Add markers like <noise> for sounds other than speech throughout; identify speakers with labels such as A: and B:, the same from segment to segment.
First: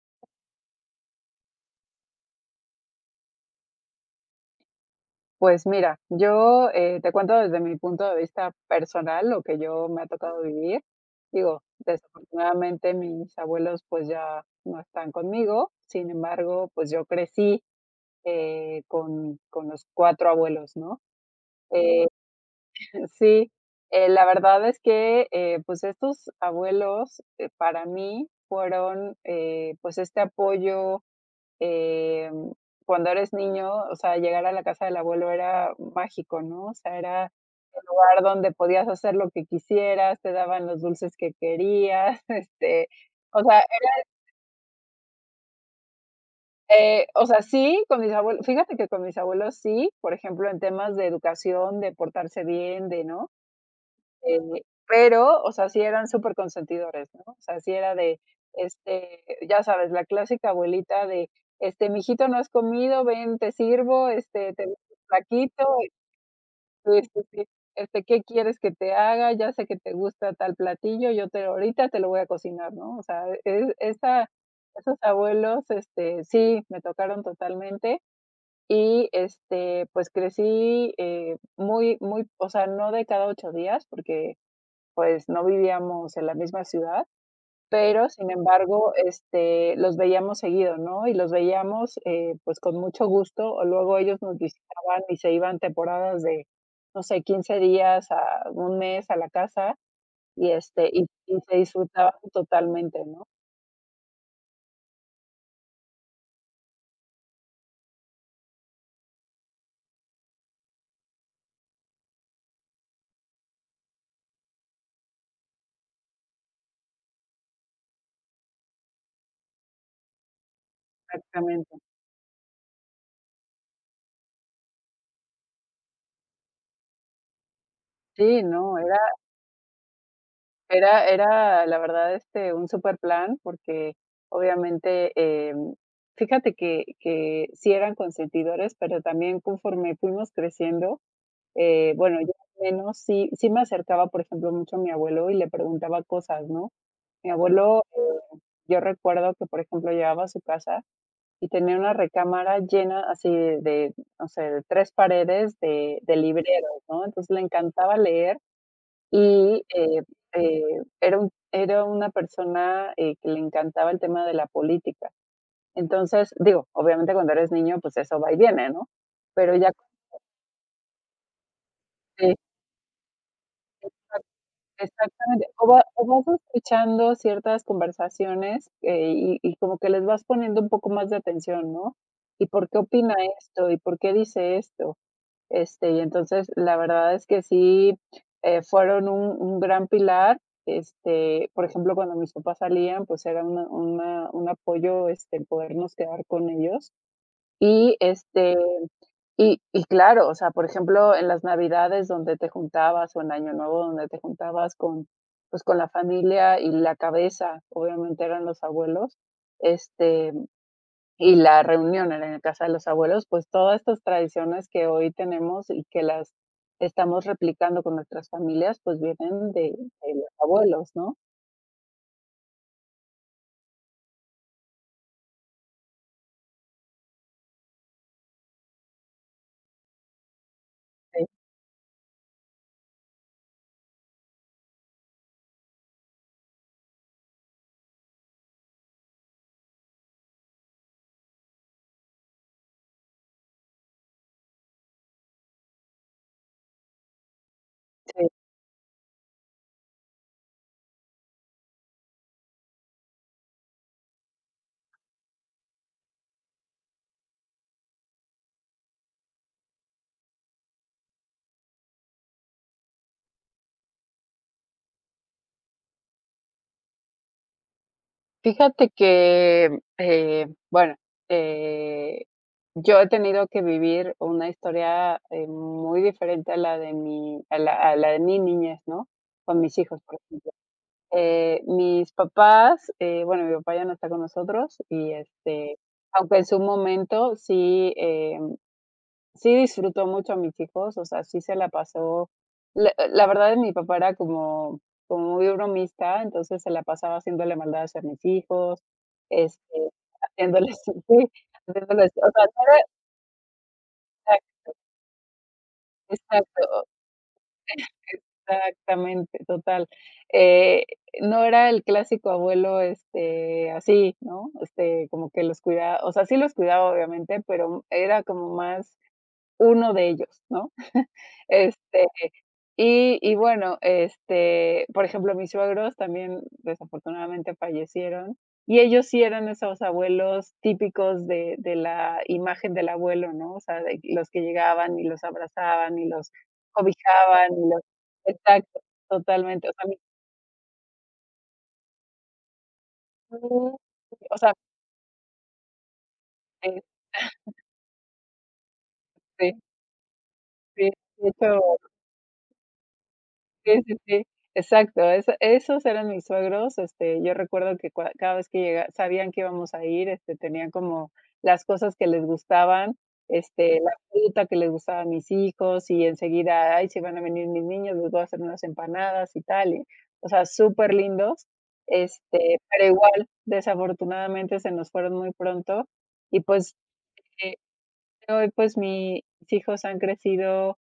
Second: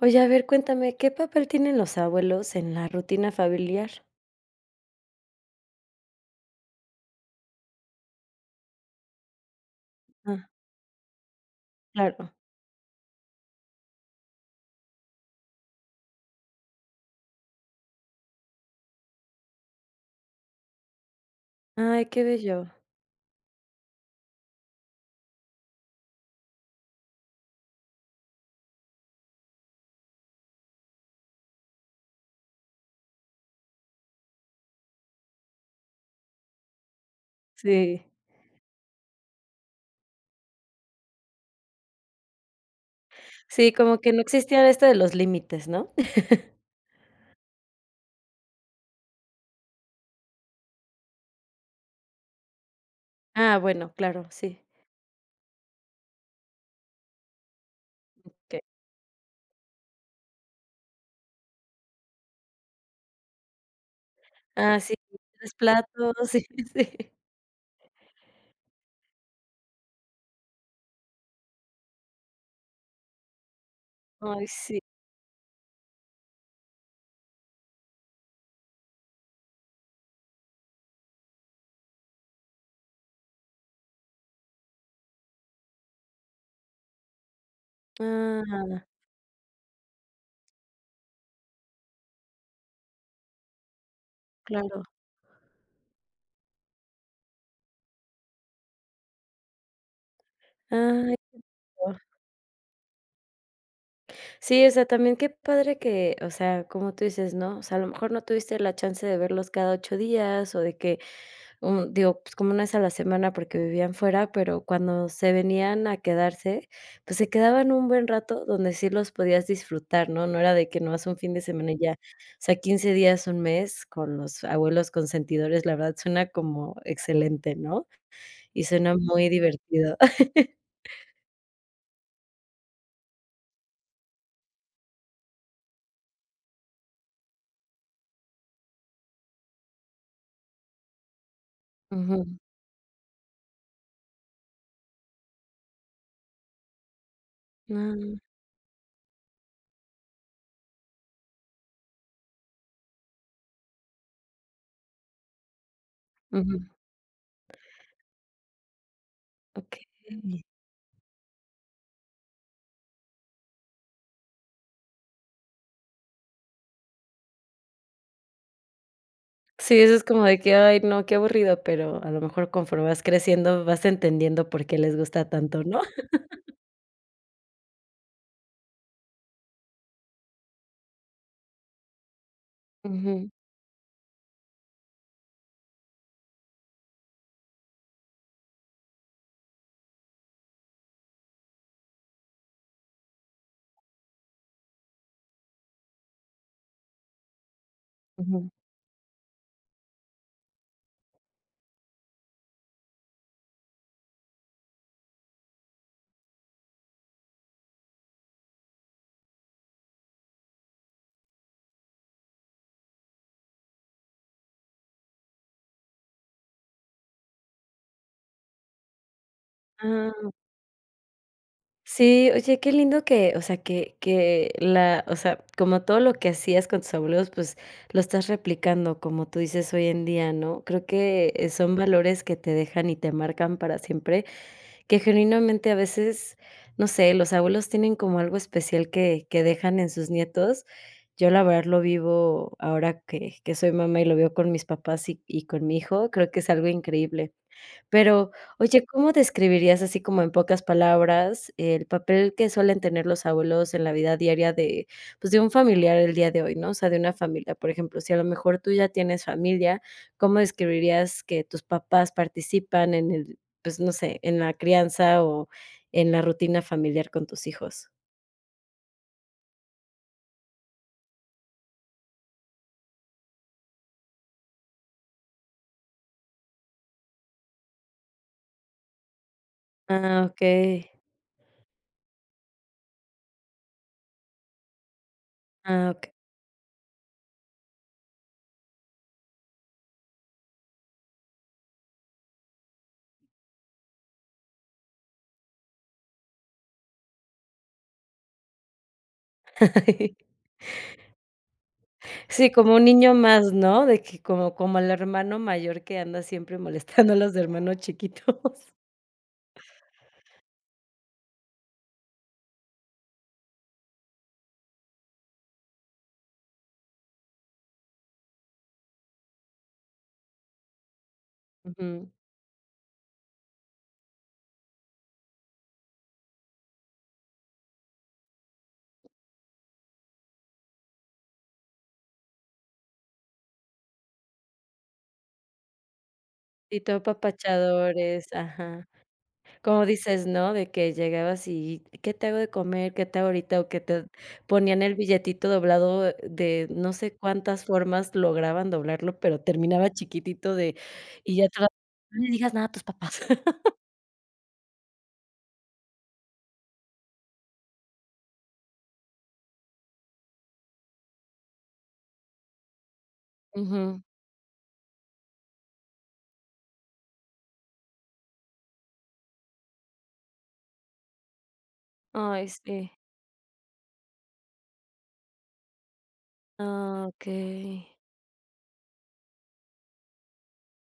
A: Oye, a ver, cuéntame, ¿qué papel tienen los abuelos en la rutina familiar?
B: Pues mira, yo, te cuento desde mi punto de vista personal lo que yo me ha tocado
A: Ah,
B: vivir. Digo,
A: claro.
B: desafortunadamente mis abuelos, pues, ya no están conmigo. Sin embargo, pues, yo crecí, con los 4 abuelos, ¿no?
A: Ay,
B: Eh,
A: qué bello.
B: <laughs> sí, la verdad es que, pues, estos abuelos, para mí fueron, pues, este apoyo eh, cuando eres niño, o sea, llegar a la casa del abuelo era mágico, ¿no? O sea, era el
A: Sí.
B: lugar donde podías hacer lo que quisieras, te daban los dulces que querías, <laughs> o sea,
A: Sí, como que no existía esto de los límites, ¿no? <laughs>
B: o sea, sí, con mis abuelos, fíjate que con mis abuelos sí, por ejemplo, en temas de educación, de portarse bien, de, ¿no?
A: Ah, bueno, claro,
B: Eh,
A: sí.
B: pero, o sea, sí eran súper consentidores, ¿no? O sea, sí era de,
A: Okey.
B: este, ya sabes, la clásica abuelita de, este: "Mijito, no has comido, ven, te sirvo, este, te
A: Ah,
B: gusta
A: sí,
B: un
A: tres
B: taquito",
A: platos, <laughs> sí,
B: sí,
A: sí.
B: sí, sí, este: "¿Qué quieres que te haga? Ya sé que te gusta tal platillo, yo te ahorita te lo voy a cocinar", ¿no? O sea, es esa
A: Ay, sí.
B: esos abuelos, sí, me tocaron totalmente y, pues crecí, muy muy, o sea, no de cada 8 días, porque pues, no vivíamos en la misma ciudad, pero, sin
A: Ah,
B: embargo, los veíamos seguido, ¿no? Y los veíamos, pues, con mucho gusto, o luego ellos nos
A: claro.
B: visitaban y se iban temporadas de, no sé, 15 días a un mes a la casa y, y
A: Ay, qué
B: y se
A: bonito.
B: disfrutaban totalmente, ¿no?
A: Sí, o sea, también qué padre que, o sea, como tú dices, ¿no? O sea, a lo mejor no tuviste la chance de verlos cada 8 días, o de que Un digo, pues, como una vez a la semana porque vivían fuera, pero cuando se venían a quedarse, pues, se quedaban un buen rato donde sí los podías disfrutar, ¿no? No era de que nomás un fin de semana
B: Exactamente.
A: y ya. O sea, 15 días, un mes con los abuelos consentidores, la verdad suena como excelente, ¿no?
B: Sí,
A: Y
B: no,
A: suena
B: era
A: muy divertido. <laughs>
B: era, la verdad, un super plan porque, obviamente, fíjate que sí eran consentidores, pero también conforme fuimos creciendo, bueno,
A: Ujú.
B: yo al menos sí me acercaba, por ejemplo, mucho a mi abuelo y le preguntaba cosas, ¿no? Mi abuelo,
A: Ah,
B: yo recuerdo que, por ejemplo, llegaba a su casa y tenía una recámara llena así de, no sé, de 3 paredes de
A: ujú,
B: libreros, ¿no? Entonces, le encantaba leer y,
A: okey.
B: eh, era un era una persona, que le encantaba el tema de la política. Entonces, digo, obviamente cuando eres niño, pues eso va y viene, ¿no? Pero ya
A: Sí, eso es como de que, ay, no, qué aburrido, pero a lo
B: eh,
A: mejor conforme vas creciendo vas
B: <laughs>
A: entendiendo por qué les gusta
B: exactamente,
A: tanto,
B: o
A: ¿no?
B: va o vas escuchando ciertas conversaciones, y como que les vas poniendo un poco más de atención, ¿no? ¿Y por qué opina
A: Ujú,
B: esto? ¿Y por qué dice esto? Y entonces, la verdad es que sí, fueron un gran pilar. Por ejemplo, cuando mis papás salían, pues era una un apoyo, podernos quedar con ellos. Y,
A: ujú.
B: y claro, o sea, por ejemplo, en las Navidades donde te juntabas o en Año Nuevo donde te juntabas con, pues, con la familia y la cabeza, obviamente eran los abuelos, este y la reunión en la casa de los abuelos, pues todas estas tradiciones que hoy tenemos y que las estamos replicando con nuestras familias, pues vienen de los
A: Ah.
B: abuelos, ¿no?
A: Sí, oye, qué lindo que, o sea, que la o sea, como todo lo que hacías con tus abuelos, pues, lo estás replicando, como tú dices, hoy en día, ¿no? Creo que, son valores que te dejan y te marcan para siempre, que genuinamente a veces, no sé, los abuelos tienen como algo especial que dejan en sus nietos. Yo, la verdad, lo vivo ahora que soy mamá y lo veo con mis papás y con mi hijo, creo que es algo increíble.
B: Este,
A: Pero, oye, ¿cómo describirías así como en pocas palabras el papel que suelen tener los abuelos en la vida diaria de, pues, de un familiar el día de hoy, ¿no? O sea, de una familia. Por ejemplo, si a lo mejor tú ya tienes familia, ¿cómo describirías que tus papás participan en el, pues, no sé, en la crianza o en la rutina familiar con tus hijos?
B: fíjate que, bueno, eh, yo he tenido que vivir una historia, muy diferente a la de mi a la de mi niñez, ¿no? Con mis hijos, por
A: Ah,
B: ejemplo.
A: okey.
B: Mis papás, bueno, mi papá ya no está con nosotros y,
A: Ah, okey.
B: aunque en su momento sí, sí disfrutó mucho a mis hijos, o sea, sí se la pasó la la verdad, mi papá era como como muy bromista, entonces se la pasaba haciéndole maldades a mis hijos, este,
A: <laughs>
B: haciéndoles <laughs> sí, haciéndoles, o sea,
A: Sí, como un niño más, ¿no? De que como el hermano mayor que anda siempre
B: exacto.
A: molestando a los hermanos chiquitos.
B: Exactamente, total. Eh, no era el clásico abuelo, así, ¿no? Como que los cuidaba, o sea, sí los cuidaba, obviamente, pero era como más uno de ellos, ¿no? <laughs> Este
A: Ujú.
B: y bueno, por ejemplo, mis suegros también desafortunadamente fallecieron, y ellos sí eran esos abuelos típicos de la imagen del abuelo, ¿no? O sea, de los que llegaban y los abrazaban y los
A: Y tú
B: cobijaban y los
A: apapachadores,
B: exacto,
A: ajá.
B: totalmente. O
A: Como
B: sea, mi
A: dices, ¿no? De que llegabas y, ¿qué te hago de comer? ¿Qué te hago ahorita? O que te
B: o sea,
A: ponían el billetito doblado de
B: este,
A: no sé cuántas formas lograban doblarlo, pero
B: sí,
A: terminaba chiquitito de
B: sí, de
A: y ya te
B: hecho
A: lo no le digas nada a tus papás. <laughs>
B: sí, sí, sí, exacto. Eso esos eran mis suegros, yo recuerdo que cua cada vez que llega sabían que íbamos a ir, tenían como las cosas que les gustaban, la
A: Ujú.
B: fruta que les gustaba a mis hijos, y enseguida: "Ay, si van a venir mis niños, les voy a hacer unas empanadas", y tal, y, o sea, súper lindos.
A: Ay,
B: Pero
A: sí.
B: igual, desafortunadamente se nos fueron muy pronto, y pues,
A: Ah,
B: eh,
A: okey.
B: hoy, pues, mis hijos han crecido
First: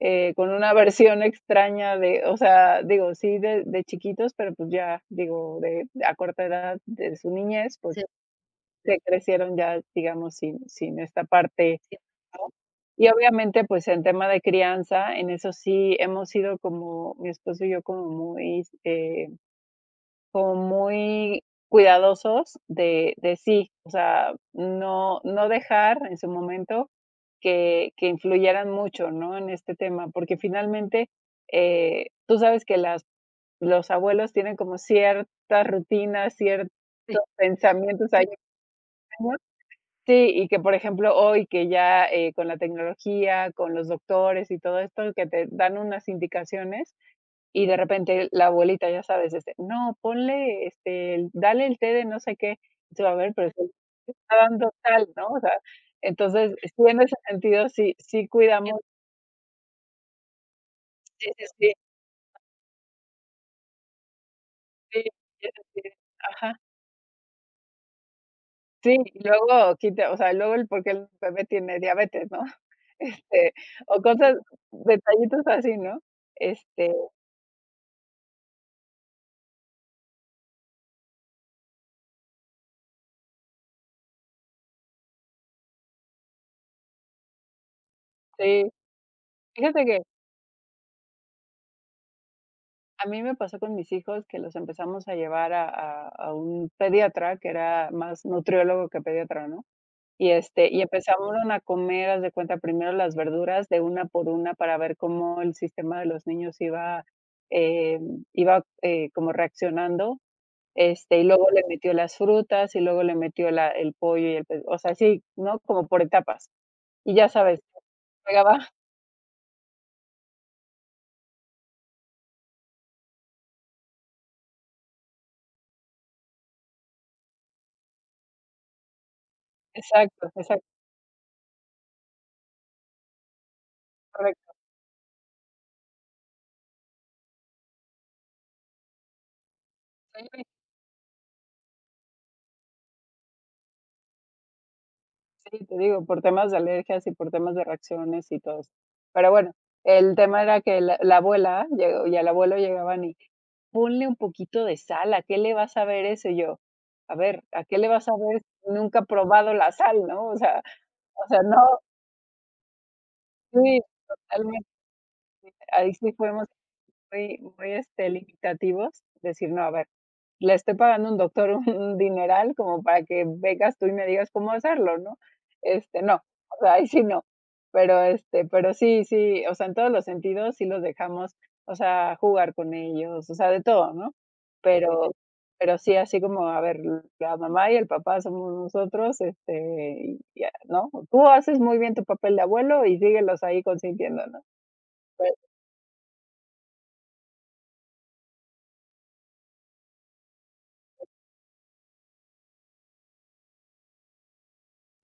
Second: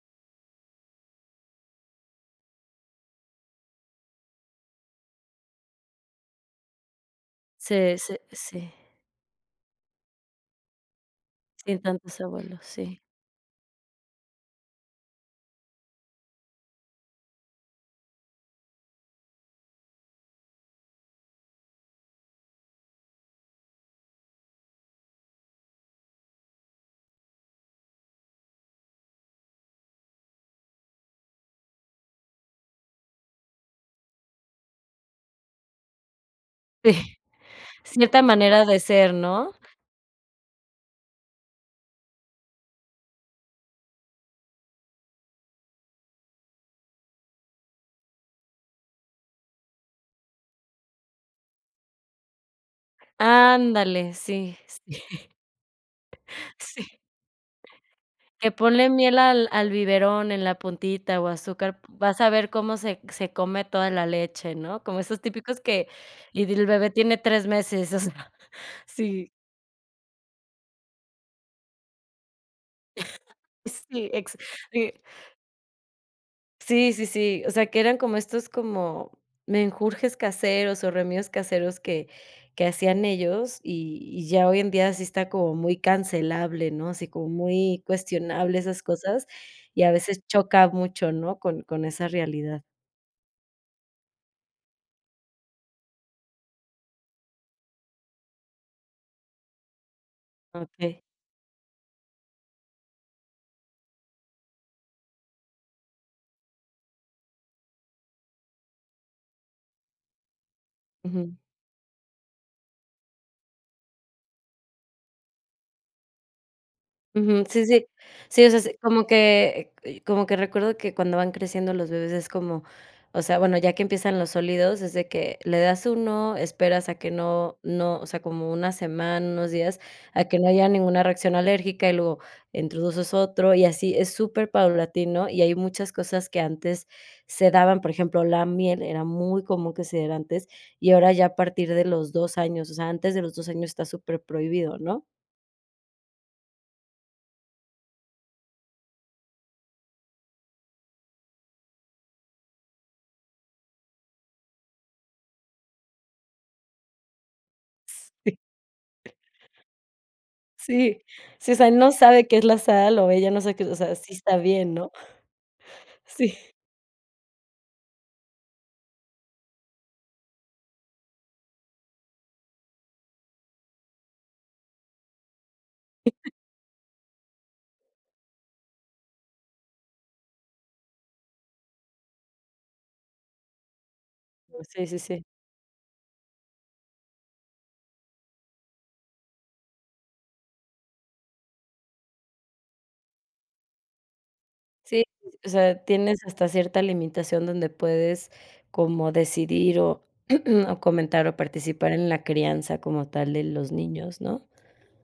B: con una versión extraña de, o sea, digo, sí de chiquitos, pero pues ya, digo, de, a corta edad de su niñez,
A: Sí,
B: pues sí.
A: sí, sí.
B: Se crecieron ya, digamos, sin, sin esta
A: Sin
B: parte, sí,
A: tantos
B: ¿no?
A: abuelos, sí.
B: Y obviamente, pues en tema de crianza, en eso sí hemos sido como mi esposo y yo como muy cuidadosos de sí, o sea, no no dejar en su momento que influyeran mucho, ¿no?, en este tema, porque finalmente, tú sabes que las los abuelos tienen como ciertas rutinas, ciertos
A: <laughs>
B: sí,
A: Sí,
B: pensamientos
A: cierta
B: ahí,
A: manera de ser,
B: ¿no?
A: ¿no?
B: Sí, y que, por ejemplo, hoy que ya, con la tecnología, con los doctores y todo esto, que te dan unas indicaciones, y de repente la abuelita, ya sabes, no, ponle, el dale el té de no sé qué. Y tú, a ver, pero si te
A: Ándale,
B: está
A: sí,
B: dando
A: sí,
B: tal, ¿no?
A: <laughs>
B: O sea, entonces, sí,
A: sí.
B: en ese sentido, sí em,
A: Que
B: cuidamos
A: ponle miel al biberón en la puntita o
B: sí, sí,
A: azúcar,
B: sí.
A: vas a ver cómo se come toda la leche, ¿no? Como
B: Sí,
A: esos
B: sí, es
A: típicos
B: así,
A: que y
B: ajá,
A: el bebé tiene 3 meses, o sea, <laughs>
B: sí, y
A: sí,
B: luego quita, o sea, luego el porque el bebé tiene diabetes, ¿no? <laughs> Este, o
A: sí, ex
B: cosas,
A: sí,
B: detallitos así, ¿no?
A: sí,
B: Este,
A: sí, sí, o sea, que eran como estos como menjurjes caseros o remedios caseros que hacían ellos y ya hoy en día sí está como muy cancelable, ¿no? Así como muy cuestionable
B: sí,
A: esas cosas y
B: fíjate
A: a
B: que
A: veces choca mucho, ¿no? Con esa realidad.
B: a mí me pasó con mis hijos que los empezamos a llevar a un pediatra, que era más nutriólogo que pediatra, ¿no? Y, y
A: Okey.
B: empezaron a comer, haz de cuenta, primero las verduras de una por una para ver cómo el sistema de los niños iba, iba, como reaccionando, y
A: Ujú,
B: luego le metió las frutas, y luego le metió la el pollo y el pe o sea, sí, ¿no? Como por etapas. Y ya
A: ujú,
B: sabes,
A: sí, sí. Sí, o
B: pegaba
A: sea,
B: <laughs>
A: sí, como que recuerdo que cuando van creciendo los bebés es como, o sea, bueno, ya que empiezan los sólidos, es de que le das uno, esperas a que no, no, o sea, como una semana, unos días, a
B: exacto,
A: que no
B: exacto,
A: haya ninguna reacción alérgica y luego introduces otro y así es súper
B: correcto.
A: paulatino y hay muchas cosas que antes se daban, por ejemplo, la miel era muy común que se diera antes y ahora ya a partir de los 2 años, o sea, antes de los 2 años está súper prohibido, ¿no?
B: Sí, te digo, por temas de alergias y por temas de reacciones y todo eso. Pero bueno, el tema era que la abuela llegó y al abuelo llegaban y ponle un poquito de sal, ¿a qué le vas a ver eso? Y yo, a ver, ¿a qué le vas a ver si nunca he probado la sal, no?
A: Sí,
B: O sea,
A: sí, o sea, él
B: no,
A: no sabe qué es la sal, o ella no sabe qué es o
B: sí,
A: sea, sí está
B: totalmente.
A: bien, ¿no? <laughs>
B: Ahí sí
A: Sí,
B: fuimos muy muy, limitativos, decir: "No, a ver, le estoy pagando a un doctor <laughs> un dineral como para que vengas tú y me digas cómo hacerlo", ¿no? No, o sea, ahí sí no. Pero, pero sí, sí, o sea, en todos los sentidos sí los dejamos, o sea, jugar con ellos, o sea, de todo, ¿no?
A: sí, sí,
B: Pero
A: sí.
B: pero sí, así como, a ver, la mamá y el papá somos nosotros, y ya, ¿no? Tú haces muy bien tu papel de abuelo y síguelos ahí consintiendo, ¿no?
A: Sí,
B: Pues,
A: o sea, tienes hasta cierta limitación donde puedes como decidir o <clears throat> o comentar o participar en la crianza como tal de los niños, ¿no?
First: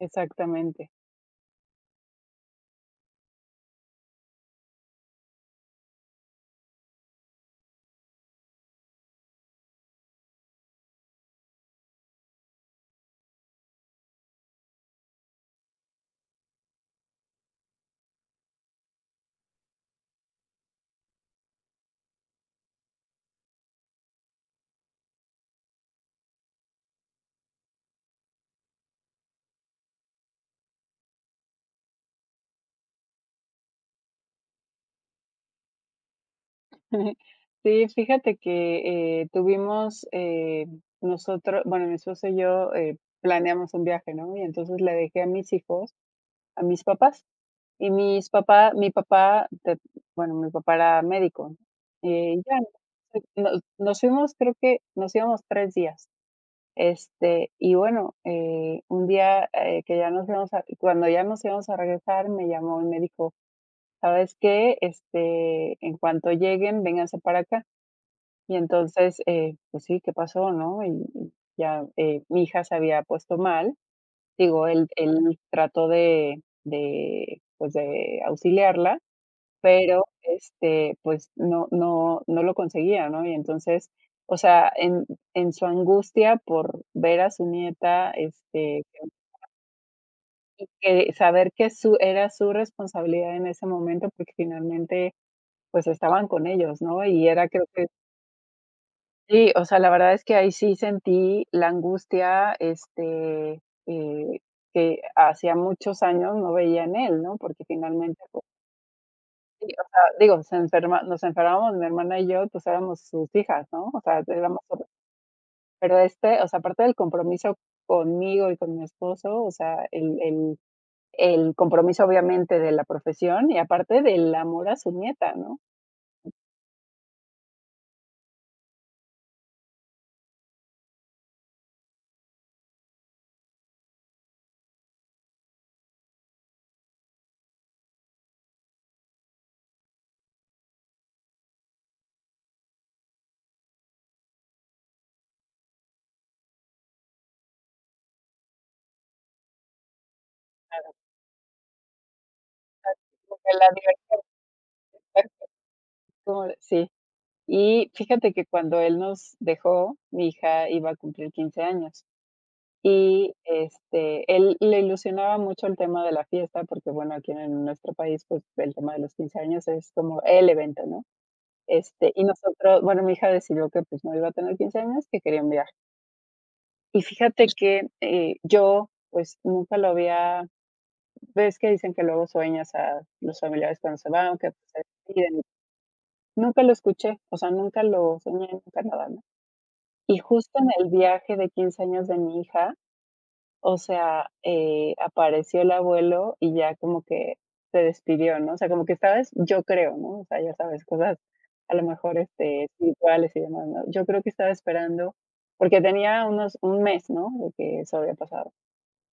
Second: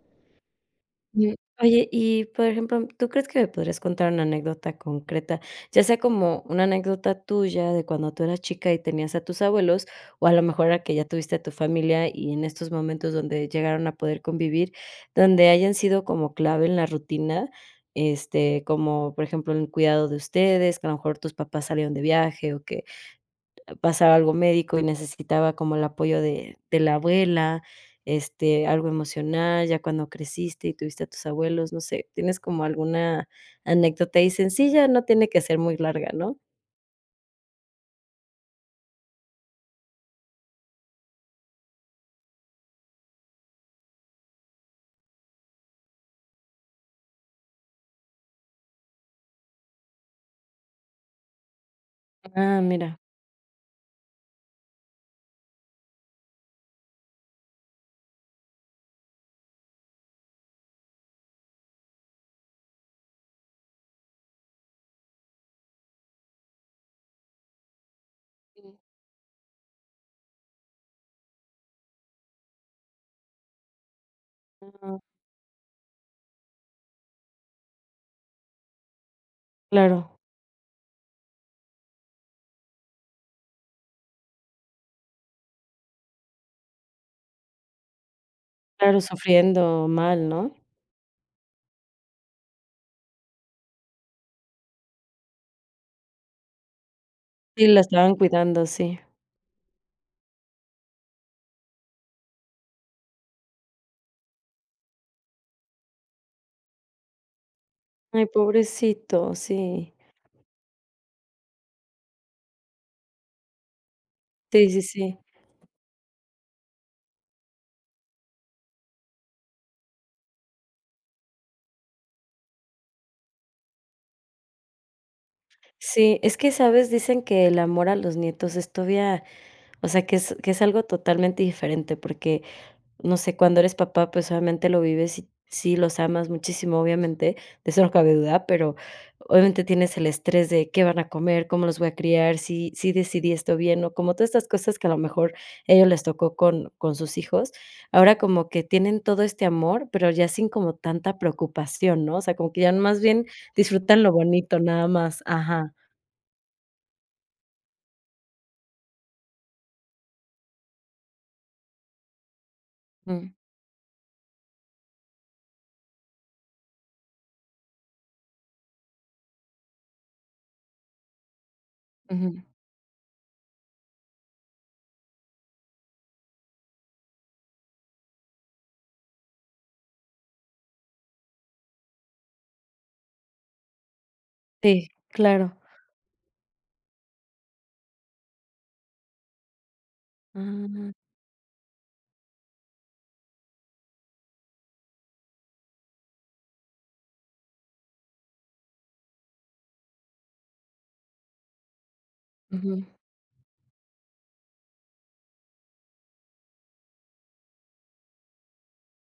B: exactamente.
A: Mm, oye, y por ejemplo, ¿tú crees que me podrías contar una anécdota concreta? Ya sea como una anécdota tuya de cuando tú eras chica y tenías a tus abuelos, o a lo mejor a que ya tuviste a tu familia y en estos momentos donde llegaron a poder convivir, donde hayan sido como clave en la rutina, como por ejemplo, el cuidado de ustedes, que a lo mejor tus papás salieron de viaje o que pasaba algo médico y necesitaba como el apoyo de la abuela, algo emocional, ya cuando creciste y tuviste a tus abuelos, no sé, ¿tienes como alguna anécdota ahí sencilla? No tiene que ser muy larga, ¿no?
B: <laughs> Sí, fíjate que tuvimos nosotros, bueno, mi esposo y yo planeamos un viaje, ¿no? Y entonces le dejé a mis hijos, a mis papás, y mis papá, mi papá, te- bueno, mi papá era médico, ¿no? Ya,
A: Ah, mira.
B: no, nos, nos fuimos, creo que nos íbamos 3 días. Y bueno, un día que ya nos íbamos a, cuando ya nos íbamos a regresar, me llamó y me dijo, ¿sabes qué? En cuanto lleguen, vénganse para acá. Y
A: Sí.
B: entonces, pues sí, ¿qué pasó, no? Y ya, mi hija se había puesto mal, digo, él
A: Ah,
B: él trató de, pues, de auxiliarla, pero,
A: claro,
B: pues, no no no lo conseguía, ¿no? Y entonces, o sea, en su angustia por ver a su nieta,
A: claro, sufriendo mal, ¿no?
B: que saber que su era su responsabilidad en ese momento, porque finalmente, pues, estaban con ellos, ¿no? Y era creo
A: Sí, la
B: que
A: estaban cuidando, sí.
B: sí, o sea, la verdad es que ahí sí sentí la angustia, eh, que hacía muchos años no veía en él, ¿no? Porque finalmente,
A: Ay,
B: pues
A: pobrecito,
B: sí, o
A: sí.
B: sea, digo, se enferma nos enfermábamos mi hermana y yo, pues éramos sus hijas, ¿no? O sea, éramos
A: Sí, sí,
B: solo-
A: sí.
B: pero o sea, aparte del compromiso conmigo y con mi esposo, o sea, el el compromiso obviamente de la profesión y aparte del amor a su nieta, ¿no?
A: Sí, es que, ¿sabes? Dicen que el amor a los nietos es todavía, o sea, que es algo totalmente diferente, porque no sé, cuando eres papá, pues, obviamente lo vives y sí los amas muchísimo, obviamente, de eso no cabe duda, pero obviamente tienes el estrés de qué van a comer, cómo los voy a criar, si decidí esto bien, o como todas estas cosas que a lo mejor ellos les tocó con sus hijos. Ahora como que tienen todo este amor, pero ya sin como tanta preocupación, ¿no? O sea, como que ya más bien
B: Porque la
A: disfrutan lo
B: libertad
A: bonito nada más. Ajá.
B: como sí. Y fíjate que cuando él nos dejó, mi hija iba a cumplir 15 años
A: Mm,
B: y, él le ilusionaba mucho el tema de la fiesta, porque, bueno, aquí en nuestro país, pues, el tema de los 15 años es como el evento, ¿no? Y
A: ujú.
B: nosotros bueno, mi hija decidió que, pues, no iba a tener 15 años, que quería un viaje. Y fíjate que, yo, pues, nunca lo había ves que dicen que luego sueñas a los familiares cuando se van, que pues, se
A: Sí,
B: despiden.
A: claro.
B: Nunca lo escuché, o sea, nunca lo soñé, nunca nada, ¿no? Y justo en el
A: Ah,
B: viaje de 15 años de mi hija, o sea, apareció el abuelo y ya como que se despidió, ¿no? O sea, como que sabes, yo creo, ¿no? O sea, ya sabes, cosas a lo mejor,
A: ujú.
B: espirituales y demás, ¿no? Yo creo que estaba esperando, porque tenía unos un mes, ¿no? De que eso había pasado.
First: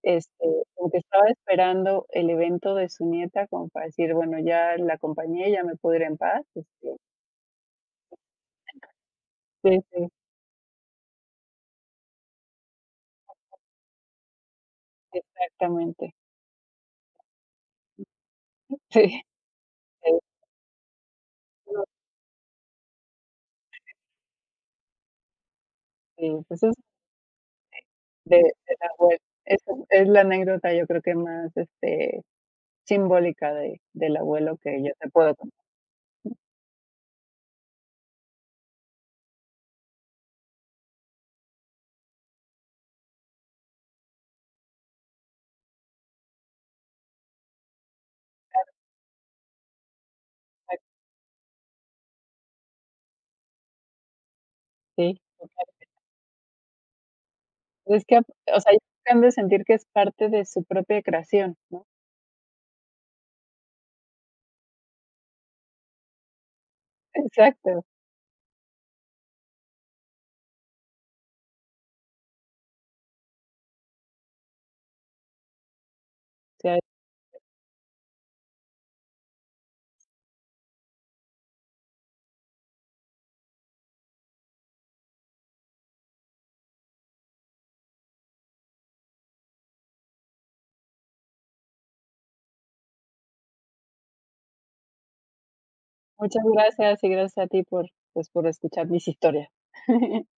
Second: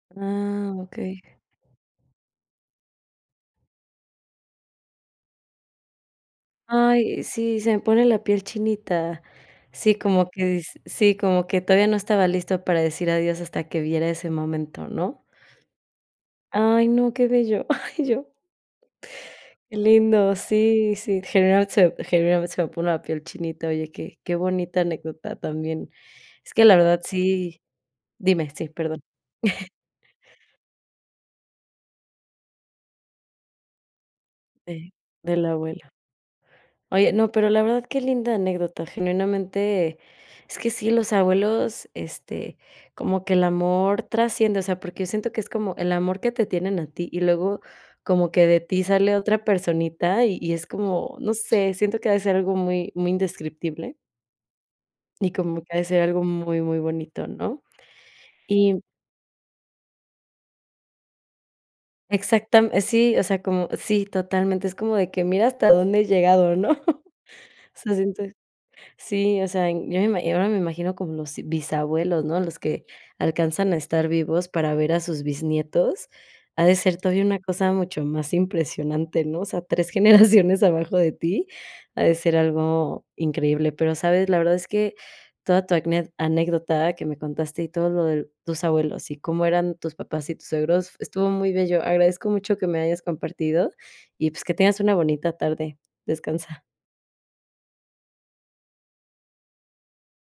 B: Este,
A: Ah,
B: como que
A: okey.
B: estaba esperando el evento de su nieta como para decir, bueno, ya la acompañé, ya me puedo ir en paz,
A: Ay, sí, se me pone la piel chinita.
B: sí,
A: Sí,
B: sí,
A: como que dis sí, como que todavía no estaba listo para decir adiós hasta que viera ese momento, ¿no?
B: exactamente.
A: Ay, no, qué bello. <laughs> Ay, yo,
B: <laughs> Sí,
A: qué lindo. Sí, sí, generalmente se me pone la piel chinita. Oye, qué bonita anécdota también.
B: sí,
A: Es
B: pues
A: que
B: es
A: la verdad sí
B: De
A: dime, sí,
B: de la
A: perdón,
B: abuela. Esa es la anécdota, yo creo que más, simbólica de del abuelo que
A: de
B: yo te puedo
A: de la
B: contar.
A: abuela. Oye, no, pero la verdad qué linda anécdota, genuinamente, es que sí, los abuelos, como que el amor trasciende, o sea, porque yo siento que es como el amor que te tienen a ti y luego como que de ti sale otra personita y es como, no sé, siento que ha de ser algo muy muy indescriptible
B: Sí,
A: y como que
B: total.
A: ha de ser algo muy, muy bonito, ¿no?
B: Es que, o sea,
A: Y
B: ellos han de sentir que es parte de su propia creación, ¿no?
A: exactamente, sí, o sea, como sí, totalmente, es como de que mira hasta dónde he llegado, ¿no? <laughs>
B: <laughs>
A: O
B: Exacto.
A: sea, siento. Sí, o sea, en- yo me ima ahora me imagino como los bisabuelos, ¿no? Los que alcanzan a estar vivos para ver a sus bisnietos.
B: O
A: Ha de
B: sea,
A: ser todavía una cosa mucho más impresionante, ¿no? O sea, 3 <laughs> generaciones abajo de ti, ha de ser algo increíble. Pero, ¿sabes? La verdad es que toda tu acné anécdota que me contaste y todo lo de tus abuelos y cómo eran tus papás y tus suegros, estuvo muy bello. Agradezco mucho que me hayas compartido y, pues, que tengas una bonita tarde.
B: muchas
A: Descansa.
B: gracias y gracias a ti por, pues, por escuchar mis historias. <laughs>